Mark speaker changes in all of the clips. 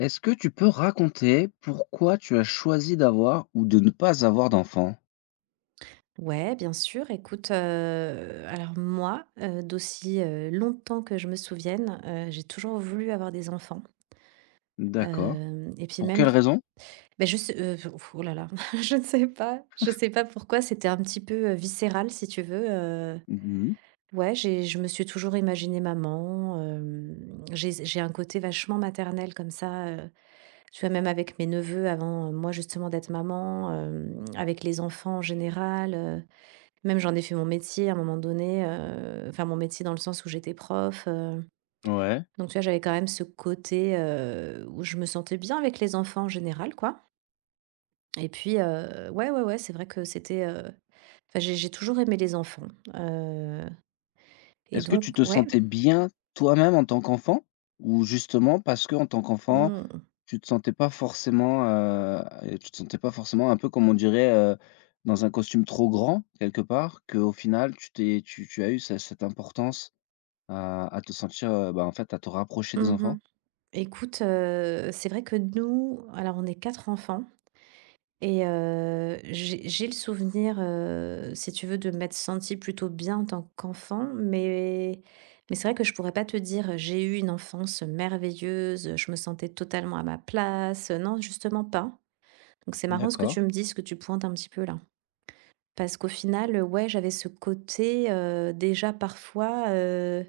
Speaker 1: Est-ce que tu peux raconter pourquoi tu as choisi d'avoir ou de ne pas avoir d'enfant?
Speaker 2: Ouais, bien sûr. Écoute, alors moi, d'aussi, longtemps que je me souvienne, j'ai toujours voulu avoir des enfants.
Speaker 1: D'accord.
Speaker 2: Hem Et puis
Speaker 1: Pour
Speaker 2: même
Speaker 1: quelle raison?
Speaker 2: ben je sais, heu, oh là là, je ne sais pas, je sais pas pourquoi, c'était un petit peu, viscéral si tu veux,
Speaker 1: Mmh.
Speaker 2: ouais, j'ai je me suis toujours imaginée maman, j'ai un côté vachement maternel comme ça, tu vois? Même avec mes neveux avant, moi justement d'être maman, avec les enfants en général, même j'en ai fait mon métier à un moment donné, enfin mon métier dans le sens où j'étais prof,
Speaker 1: Ouais.
Speaker 2: donc tu vois, j'avais quand même ce côté, où je me sentais bien avec les enfants en général, quoi. Et puis, ouais, ouais, ouais, c'est vrai que c'était, enfin j'ai toujours aimé les enfants, heu et
Speaker 1: Est-ce que
Speaker 2: donc
Speaker 1: tu te
Speaker 2: ouais.
Speaker 1: sentais bien toi-même en tant qu'enfant? Ou justement parce que en tant qu'enfant,
Speaker 2: Mmh mh.
Speaker 1: tu te sentais pas forcément, et tu te sentais pas forcément un peu comme on dirait, dans un costume trop grand quelque part, qu'au final tu t'es tu tu as eu ce cette importance à te sentir, bah, en fait à te rapprocher des enfants?
Speaker 2: Mmh. Écoute, c'est vrai que nous alors on est 4 enfants. Et j'ai le souvenir, si tu veux, de m'être sentie plutôt bien en tant qu'enfant, mais c'est vrai que je pourrais pas te dire, j'ai eu une enfance merveilleuse, je me sentais totalement à ma place, non, justement pas. Donc c'est marrant ce que
Speaker 1: D'accord.
Speaker 2: tu me dis, ce que tu pointes un petit peu là. Parce qu'au final, ouais, j'avais ce côté, déjà parfois,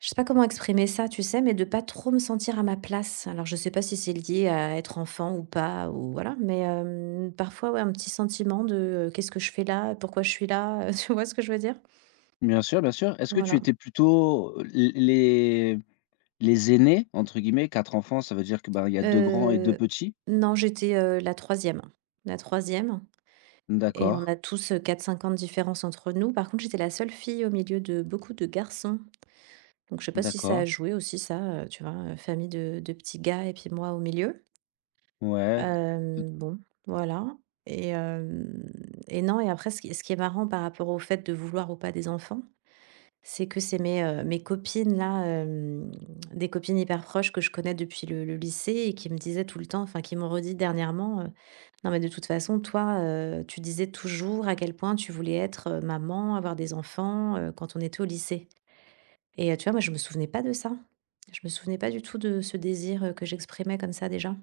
Speaker 2: je sais pas comment exprimer ça, tu sais? Mais de pas trop me sentir à ma place. Alors je sais pas si c'est lié à être enfant ou pas ou voilà, mais, parfois, ouais, un petit sentiment de: «Qu'est-ce que je fais là? Pourquoi je suis là?» tu vois ce que je veux dire?
Speaker 1: Bien sûr, bien sûr. Est-ce que tu
Speaker 2: Voilà.
Speaker 1: étais plutôt, l les «aînés» entre guillemets. 4 enfants, ça veut dire que, bah il y a deux grands et 2
Speaker 2: Heu,
Speaker 1: petits?
Speaker 2: non, j'étais, la troisième, et
Speaker 1: D'accord,
Speaker 2: on a tous, 4-5 ans de différence entre nous. Par contre, j'étais la seule fille au milieu de beaucoup de garçons. Donc je sais pas si ça a
Speaker 1: d'accord.
Speaker 2: joué aussi ça, tu vois? Famille de petits gars et puis moi au milieu.
Speaker 1: Ouais.
Speaker 2: Bon, voilà. Et hem et non et après ce qui est marrant par rapport au fait de vouloir ou pas des enfants, c'est que c'est mes, mes copines là, des copines hyper proches que je connais depuis le lycée et qui me disaient tout le temps, enfin qui m'ont redit dernièrement: «Non mais de toute façon toi, tu disais toujours à quel point tu voulais être, maman, avoir des enfants, quand on était au lycée». Et tu vois, moi, je me souvenais pas de ça. Je me souvenais pas du tout de ce désir, que j'exprimais comme ça déjà.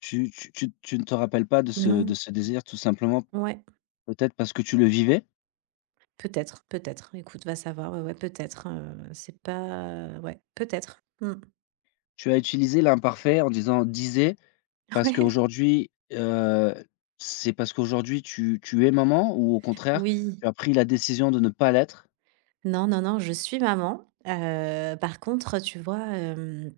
Speaker 1: Tu ne te rappelles pas de ce de
Speaker 2: Non.
Speaker 1: ce désir tout simplement
Speaker 2: Ouais,
Speaker 1: peut-être parce que tu le vivais?
Speaker 2: peut-être, peut-être. Écoute, va savoir, ouais, ouais, peut-être, hein, c'est pas ouais, peut-être. Mmh.
Speaker 1: Tu as utilisé l'imparfait en disant: «disais» parce
Speaker 2: Ouais.
Speaker 1: qu'aujourd'hui, c'est parce qu'aujourd'hui tu es maman ou au contraire,
Speaker 2: Oui.
Speaker 1: tu as pris la décision de ne pas l'être?
Speaker 2: Non, non, non, je suis maman. Par contre, tu vois,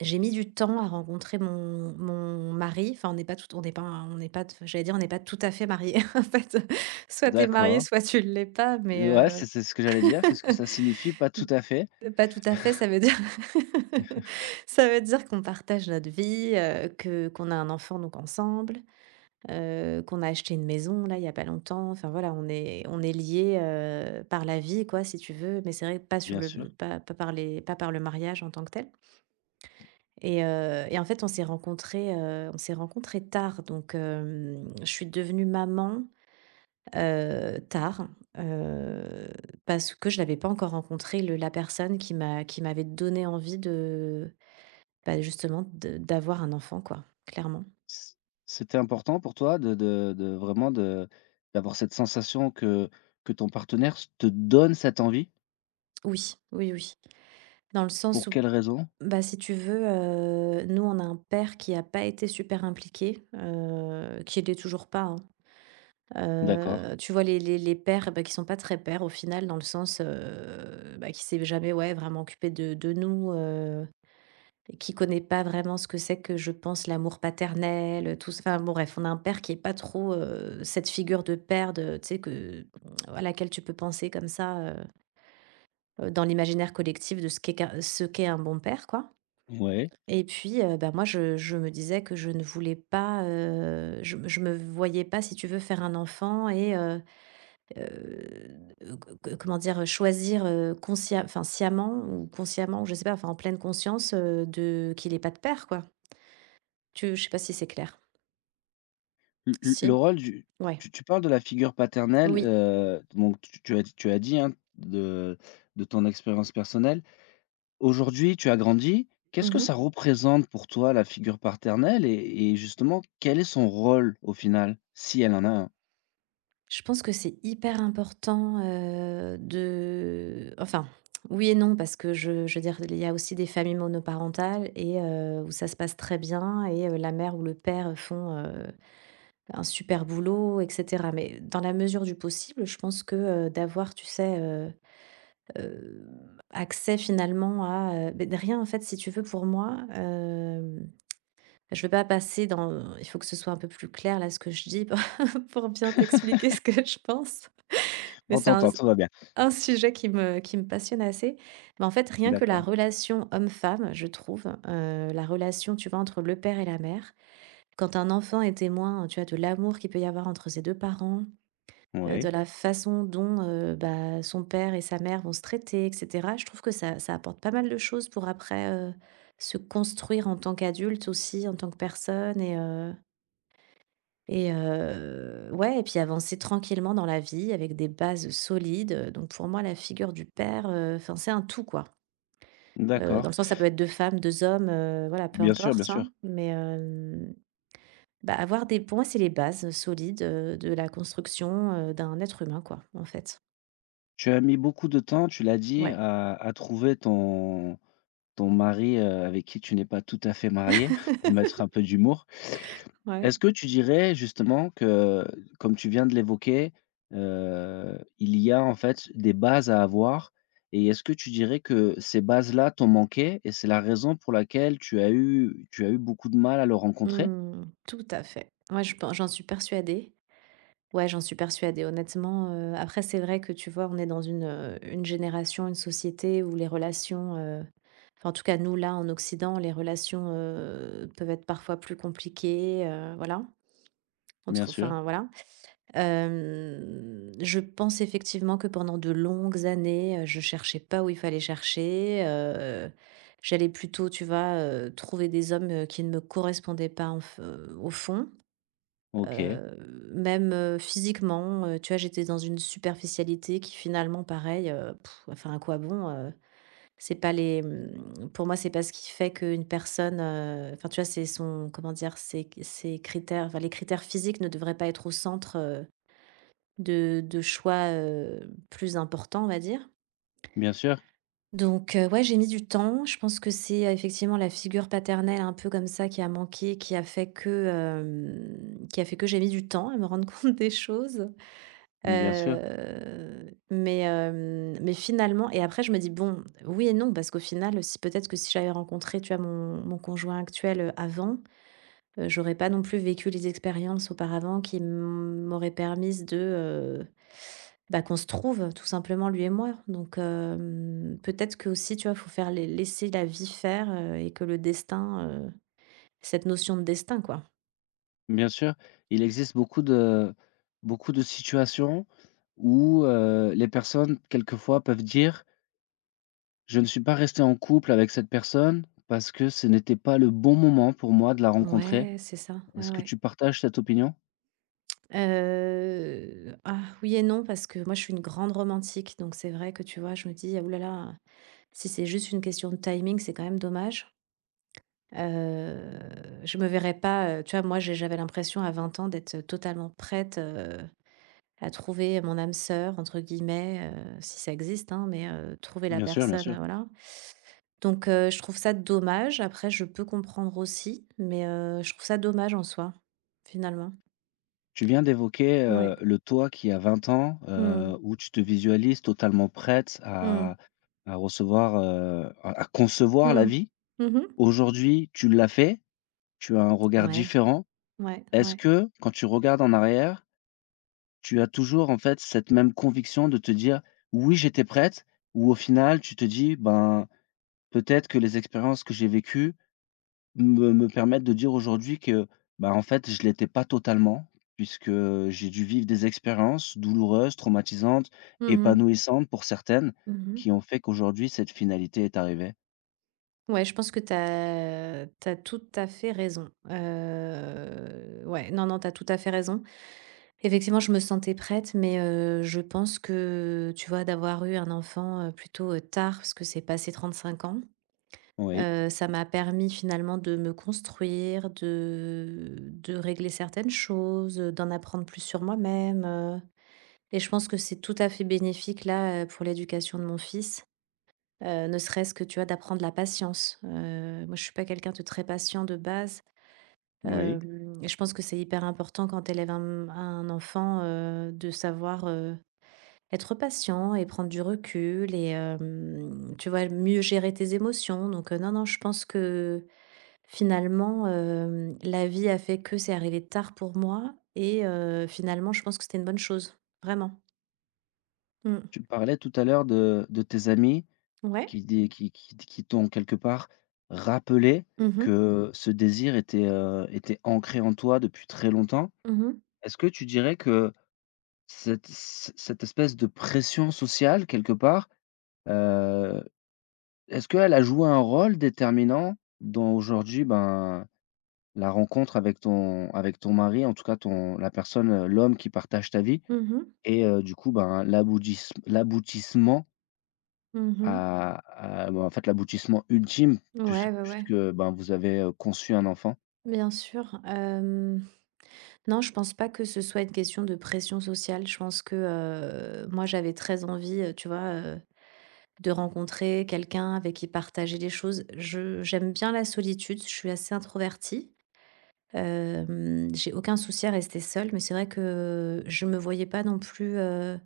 Speaker 2: j'ai mis du temps à rencontrer mon mari. Enfin, on n'est pas tout. on n'est pas j'allais dire: «On n'est pas tout à fait mariés», en fait, soit tu es marié,
Speaker 1: D'accord.
Speaker 2: soit tu ne l'es pas, mais
Speaker 1: Ouais, c'est ce que j'allais dire. Qu'est-ce que ça signifie? Pas tout à fait,
Speaker 2: pas tout à fait, ça veut dire ça veut dire qu'on partage notre vie, que qu'on a un enfant donc ensemble, qu'on a acheté une maison là il y a pas longtemps. Enfin voilà, on est liés, par la vie quoi si tu veux, mais c'est vrai que pas sur
Speaker 1: bien
Speaker 2: le
Speaker 1: sûr.
Speaker 2: pas pas par les pas par le mariage en tant que tel. Et en fait on s'est rencontrés, tard, donc je suis devenue maman, tard, heu, parce que je n'avais pas encore rencontré le la personne qui m'avait donné envie de, bah, justement de d'avoir un enfant quoi, clairement.
Speaker 1: C c'était important pour toi de vraiment de d'avoir cette sensation que ton partenaire s te donne cette envie?
Speaker 2: Oui, oui, oui. Dans le
Speaker 1: Pour
Speaker 2: sens où,
Speaker 1: quelle raison?
Speaker 2: bah, si tu veux, nous on a un père qui n'a pas été super impliqué, qui l'est toujours pas, hein.
Speaker 1: D'accord,
Speaker 2: Tu vois les pères, bah, qui sont pas très pères au final dans le sens, bah, qui s'est jamais, ouais, vraiment occupé de nous, qui connaît pas vraiment ce que c'est que, je pense, l'amour paternel, tout ça. Enfin, bon, bref, on a un père qui est pas trop, cette figure de père de tu sais, que voilà, à laquelle tu peux penser comme ça, dans l'imaginaire collectif de ce qu'est un bon père, quoi.
Speaker 1: ouais.
Speaker 2: Et puis, bah, moi, je me disais que je ne voulais pas, je me voyais pas, si tu veux, faire un enfant et c comment dire? Choisir, consciem enfin, sciemment ou consciemment, je sais pas, enfin, en pleine conscience, de qu'il ait pas de père, quoi. Tu je sais pas si c'est clair?
Speaker 1: Le
Speaker 2: Si.
Speaker 1: rôle du
Speaker 2: Ouais,
Speaker 1: tu parles de la figure paternelle,
Speaker 2: oui.
Speaker 1: donc tu as dit, hein, de ton expérience personnelle. Aujourd'hui, tu as grandi. Qu'est-ce que
Speaker 2: Mmh.
Speaker 1: ça représente pour toi la figure paternelle et justement quel est son rôle au final? Si elle en a un.
Speaker 2: Je pense que c'est hyper important, de enfin, oui et non parce que je veux dire, il y a aussi des familles monoparentales et où ça se passe très bien et la mère ou le père font, un super boulot et cetera. Mais dans la mesure du possible, je pense que, d'avoir, tu sais, accès finalement à, beh, rien en fait, si tu veux, pour moi, hem Je veux pas passer dans il faut que ce soit un peu plus clair là ce que je dis pour pour bien t'expliquer ce que je pense, mais
Speaker 1: On
Speaker 2: c'est un
Speaker 1: t'entend, tout va bien.
Speaker 2: un sujet qui me passionne assez. Mais en fait, rien que la
Speaker 1: D'accord,
Speaker 2: relation homme-femme, je trouve, la relation, tu vois, entre le père et la mère, quand un enfant est témoin, tu vois, de l'amour qu'il peut y avoir entre ses 2 parents,
Speaker 1: ouais,
Speaker 2: de la façon dont, bah, son père et sa mère vont se traiter et cetera, je trouve que ça apporte pas mal de choses pour après, se construire en tant qu'adulte aussi, en tant que personne et ouais et puis avancer tranquillement dans la vie avec des bases solides, donc pour moi la figure du père, enfin c'est un tout quoi.
Speaker 1: d'accord.
Speaker 2: Dans le sens ça peut être 2 femmes, 2 hommes, voilà peu
Speaker 1: Bien sûr, bien
Speaker 2: importe, hein.
Speaker 1: sûr.
Speaker 2: Mais, bah, avoir des pour moi c'est les bases solides, de la construction, d'un être humain quoi, en fait.
Speaker 1: Tu as mis beaucoup de temps, tu l'as dit,
Speaker 2: Ouais.
Speaker 1: à trouver ton ton mari, avec qui tu n'es pas tout à fait mariée, pour mettre un peu d'humour.
Speaker 2: Ouais.
Speaker 1: Est-ce que tu dirais justement que, comme tu viens de l'évoquer, il y a en fait des bases à avoir et est-ce que tu dirais que ces bases-là t'ont manqué et c'est la raison pour laquelle tu as eu beaucoup de mal à le rencontrer?
Speaker 2: Mmh, tout à fait. Ouais, je pen j'en suis persuadée. Ouais, j'en suis persuadée. Honnêtement, après c'est vrai que, tu vois, on est dans une génération, une société où les relations, enfin en tout cas nous là en Occident, les relations, peuvent être parfois plus compliquées, voilà,
Speaker 1: Bien
Speaker 2: entre
Speaker 1: sûr,
Speaker 2: enfin voilà. Je pense effectivement que pendant de longues années, je cherchais pas où il fallait chercher, j'allais plutôt, tu vois, trouver des hommes, qui ne me correspondaient pas en f au fond.
Speaker 1: OK,
Speaker 2: Heu, Même, physiquement, tu vois, j'étais dans une superficialité qui finalement pareil, enfin à quoi bon? C'est pas les, pour moi, c'est pas ce qui fait qu'une personne, enfin, tu vois, c'est son comment dire? Ses critères, enfin les critères physiques ne devraient pas être au centre, de choix, plus importants, on va dire.
Speaker 1: bien sûr,
Speaker 2: Donc, ouais, j'ai mis du temps. Je pense que c'est, effectivement la figure paternelle un peu comme ça qui a manqué, qui a fait que, hem, qui a fait que j'ai mis du temps à me rendre compte des choses.
Speaker 1: bien sûr.
Speaker 2: Mais finalement et après je me dis: «Bon, oui et non», parce qu'au final, si peut-être que si j'avais rencontré, tu vois, mon conjoint actuel, avant, j'aurais pas non plus vécu les expériences auparavant qui m'auraient permises de, bah, qu'on se trouve tout simplement lui et moi. Donc peut-être que aussi tu vois, faut faire les laisser la vie faire, cette notion de destin, quoi.
Speaker 1: Bien sûr, il existe beaucoup de situations où, les personnes quelquefois peuvent dire: «Je ne suis pas resté en couple avec cette personne parce que ce n'était pas le bon moment pour moi de la rencontrer».
Speaker 2: Ouais, c'est ça, ouais,
Speaker 1: Est-ce que
Speaker 2: ouais.
Speaker 1: tu partages cette opinion?
Speaker 2: Ah oui et non, parce que moi je suis une grande romantique, donc c'est vrai que, tu vois, je me dis: ah oulala si c'est juste une question de timing, c'est quand même dommage». Heu, je me verrais pas, tu vois, moi j'avais l'impression à 20 ans d'être totalement prête, à trouver «mon âme sœur» entre guillemets, si ça existe, hein, mais trouver la
Speaker 1: Bien sûr, bien
Speaker 2: personne,
Speaker 1: sûr.
Speaker 2: voilà. Donc je trouve ça dommage. Après je peux comprendre aussi, mais je trouve ça dommage en soi, finalement.
Speaker 1: Tu viens d'évoquer,
Speaker 2: Ouais.
Speaker 1: le toi qui a 20 ans,
Speaker 2: Mmh.
Speaker 1: où tu te visualises totalement prête à
Speaker 2: Mmh.
Speaker 1: recevoir, à concevoir la
Speaker 2: Mmh.
Speaker 1: vie.
Speaker 2: Mmh mh.
Speaker 1: Aujourd'hui, tu l'as fait, tu as un regard
Speaker 2: Ouais,
Speaker 1: différent.
Speaker 2: ouais,
Speaker 1: Est-ce
Speaker 2: ouais.
Speaker 1: que, quand tu regardes en arrière, tu as toujours, en fait, cette même conviction de te dire: «Oui, j'étais prête» ou au final, tu te dis: «Ben, peut-être que les expériences que j'ai vécues me permettent de dire aujourd'hui que, ben en fait, je l'étais pas totalement puisque j'ai dû vivre des expériences douloureuses, traumatisantes,
Speaker 2: Mmh mh.
Speaker 1: épanouissantes pour certaines,
Speaker 2: Mmh mh.
Speaker 1: qui ont fait qu'aujourd'hui cette finalité est arrivée».
Speaker 2: Ouais, je pense que tu as tout à fait raison. Ouais, non, non, tu as tout à fait raison. Effectivement, je me sentais prête, mais je pense que, tu vois, d'avoir eu un enfant, plutôt, tard, parce que c'est passé 35 ans,
Speaker 1: Oui,
Speaker 2: ça m'a permis finalement de me construire, de régler certaines choses, d'en apprendre plus sur moi-même, et je pense que c'est tout à fait bénéfique là, pour l'éducation de mon fils. Ne serait-ce que, tu vois, d'apprendre la patience. Moi, je suis pas quelqu'un de très patient de base.
Speaker 1: oui.
Speaker 2: Hem Et je pense que c'est hyper important quand tu élèves un enfant, de savoir, être patient et prendre du recul, et tu vois, mieux gérer tes émotions, donc non, non, je pense que finalement, la vie a fait que c'est arrivé tard pour moi, et finalement, je pense que c'était une bonne chose, vraiment. Mmh.
Speaker 1: Tu parlais tout à l'heure de tes amis.
Speaker 2: Ouais.
Speaker 1: Qui dé qui t'ont quelque part rappelé
Speaker 2: Mmh mh.
Speaker 1: que ce désir était, était ancré en toi depuis très longtemps.
Speaker 2: Mmh mh.
Speaker 1: Est-ce que tu dirais que cette espèce de pression sociale quelque part, heu, est-ce qu'elle a joué un rôle déterminant dans aujourd'hui, ben, la rencontre avec ton mari, en tout cas ton la personne, l'homme qui partage ta vie
Speaker 2: Mmh.
Speaker 1: et du coup, ben, l'aboutissement
Speaker 2: Mmh.
Speaker 1: À à bah, en fait, l'aboutissement ultime puisque
Speaker 2: Ouais, ouais, ouais.
Speaker 1: puisque, ben, vous avez, conçu un enfant?
Speaker 2: Bien sûr. Non, je pense pas que ce soit une question de pression sociale. Je pense que, moi, j'avais très envie, tu vois, de rencontrer quelqu'un avec qui partager des choses. Je j'aime bien la solitude, je suis assez introvertie. J'ai aucun souci à rester seule, mais c'est vrai que je me voyais pas non plus,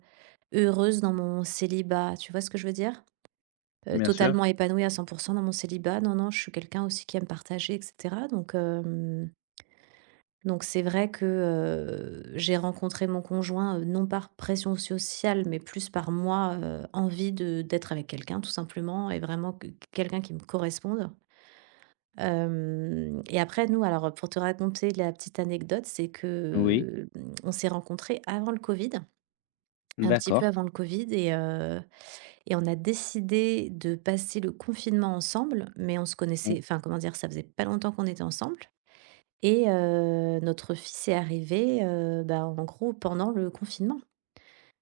Speaker 2: heureuse dans mon célibat. Tu vois ce que je veux dire?
Speaker 1: Bien sûr.
Speaker 2: Totalement épanouie à 100% dans mon célibat. Non, non, je suis quelqu'un aussi qui aime partager, et cetera, donc c'est vrai que, j'ai rencontré mon conjoint, non par pression sociale, mais plus par moi, envie de d'être avec quelqu'un tout simplement et vraiment, que quelqu'un qui me corresponde. Hem Et après nous, alors, pour te raconter la petite anecdote, c'est
Speaker 1: Oui,
Speaker 2: que, on s'est rencontrés avant le covid, un petit peu
Speaker 1: d'accord.
Speaker 2: avant le covid, et on a décidé de passer le confinement ensemble, mais on se
Speaker 1: Mmh,
Speaker 2: connaissait, enfin, comment dire? Ça faisait pas longtemps qu'on était ensemble. Et notre fils est arrivé, bah, en gros pendant le confinement.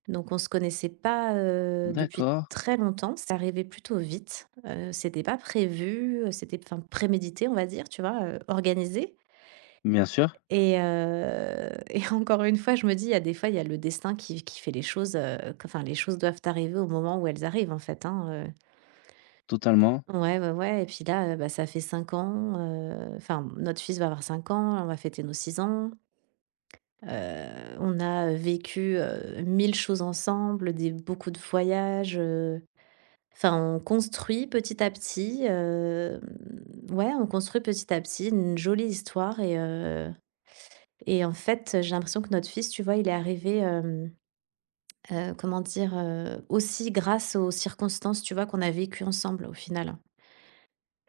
Speaker 2: Donc on ne se connaissait pas, depuis
Speaker 1: d'accord.
Speaker 2: très longtemps. C'est arrivé plutôt vite, c'était pas prévu, c'était, enfin, prémédité, on va dire, tu vois? Organisé,
Speaker 1: Bien sûr,
Speaker 2: et et encore une fois je me dis: «Il y a des fois il y a le destin qui fait les choses, qu'enfin les choses doivent arriver au moment où elles arrivent en fait, hein».
Speaker 1: totalement.
Speaker 2: Ouais, ouais, ouais, et puis là, bah, ça fait 5 ans, enfin notre fils va avoir 5 ans, on va fêter nos 6 ans. On a vécu, 1000 choses ensemble, des beaucoup de voyages, enfin on construit petit à petit, ouais, on construit petit à petit une jolie histoire, et en fait, j'ai l'impression que notre fils, tu vois, il est arrivé, comment dire? Aussi grâce aux circonstances, tu vois, qu'on a vécues ensemble au final.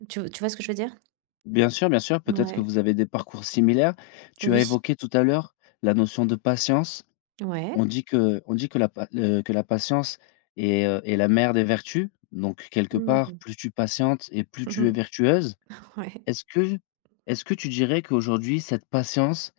Speaker 2: Tu vois ce que je veux dire?
Speaker 1: Bien sûr, peut-être que
Speaker 2: Ouais.
Speaker 1: vous avez des parcours similaires. Tu as
Speaker 2: Oui.
Speaker 1: évoqué tout à l'heure la notion de patience.
Speaker 2: Ouais.
Speaker 1: On dit que la pa le que la patience est, est la mère des vertus. Donc quelque part,
Speaker 2: Mmh.
Speaker 1: plus tu patientes et plus tu es vertueuse.
Speaker 2: Ouais.
Speaker 1: Est-ce que est-ce que tu dirais qu'aujourd'hui cette patience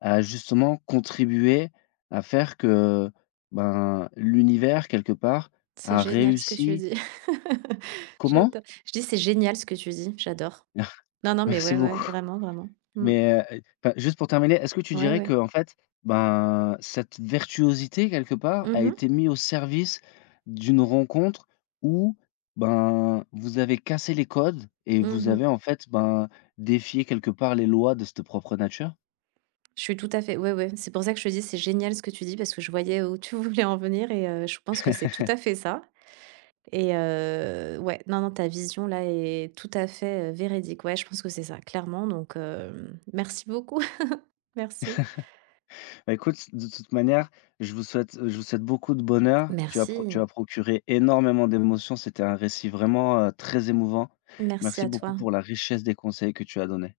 Speaker 1: À justement contribuer à faire que, ben, l'univers quelque part
Speaker 2: C'est
Speaker 1: a
Speaker 2: génial ce que tu
Speaker 1: réussi
Speaker 2: dis.
Speaker 1: comment?
Speaker 2: J'adore. Je dis: «C'est génial ce que tu dis», j'adore. Non, non, mais
Speaker 1: Merci
Speaker 2: ouais, ouais,
Speaker 1: beaucoup.
Speaker 2: vraiment, vraiment. Mmh.
Speaker 1: Mais, enfin, juste pour terminer, est-ce que tu
Speaker 2: Ouais,
Speaker 1: dirais que
Speaker 2: ouais.
Speaker 1: en fait, ben, cette virtuosité quelque part
Speaker 2: Mhm
Speaker 1: a
Speaker 2: mhm.
Speaker 1: été mise au service d'une rencontre où, ben, vous avez cassé les codes et vous avez en fait, ben, défié quelque part les lois de cette propre nature?
Speaker 2: Je suis tout à fait, ouais, ouais, c'est pour ça que je te dis: «C'est génial ce que tu dis», parce que je voyais où tu voulais en venir, et je pense que c'est tout à fait ça, et ouais, non, non, ta vision là est tout à fait, véridique. Ouais, je pense que c'est ça, clairement, donc merci beaucoup. Merci.
Speaker 1: Bah, écoute, de toute manière, je vous souhaite beaucoup de bonheur. Tu as pro tu as
Speaker 2: Merci.
Speaker 1: procuré énormément d'émotions. C'était un récit vraiment, très émouvant.
Speaker 2: Merci
Speaker 1: Merci
Speaker 2: à
Speaker 1: beaucoup
Speaker 2: toi.
Speaker 1: pour la richesse des conseils que tu as donnés.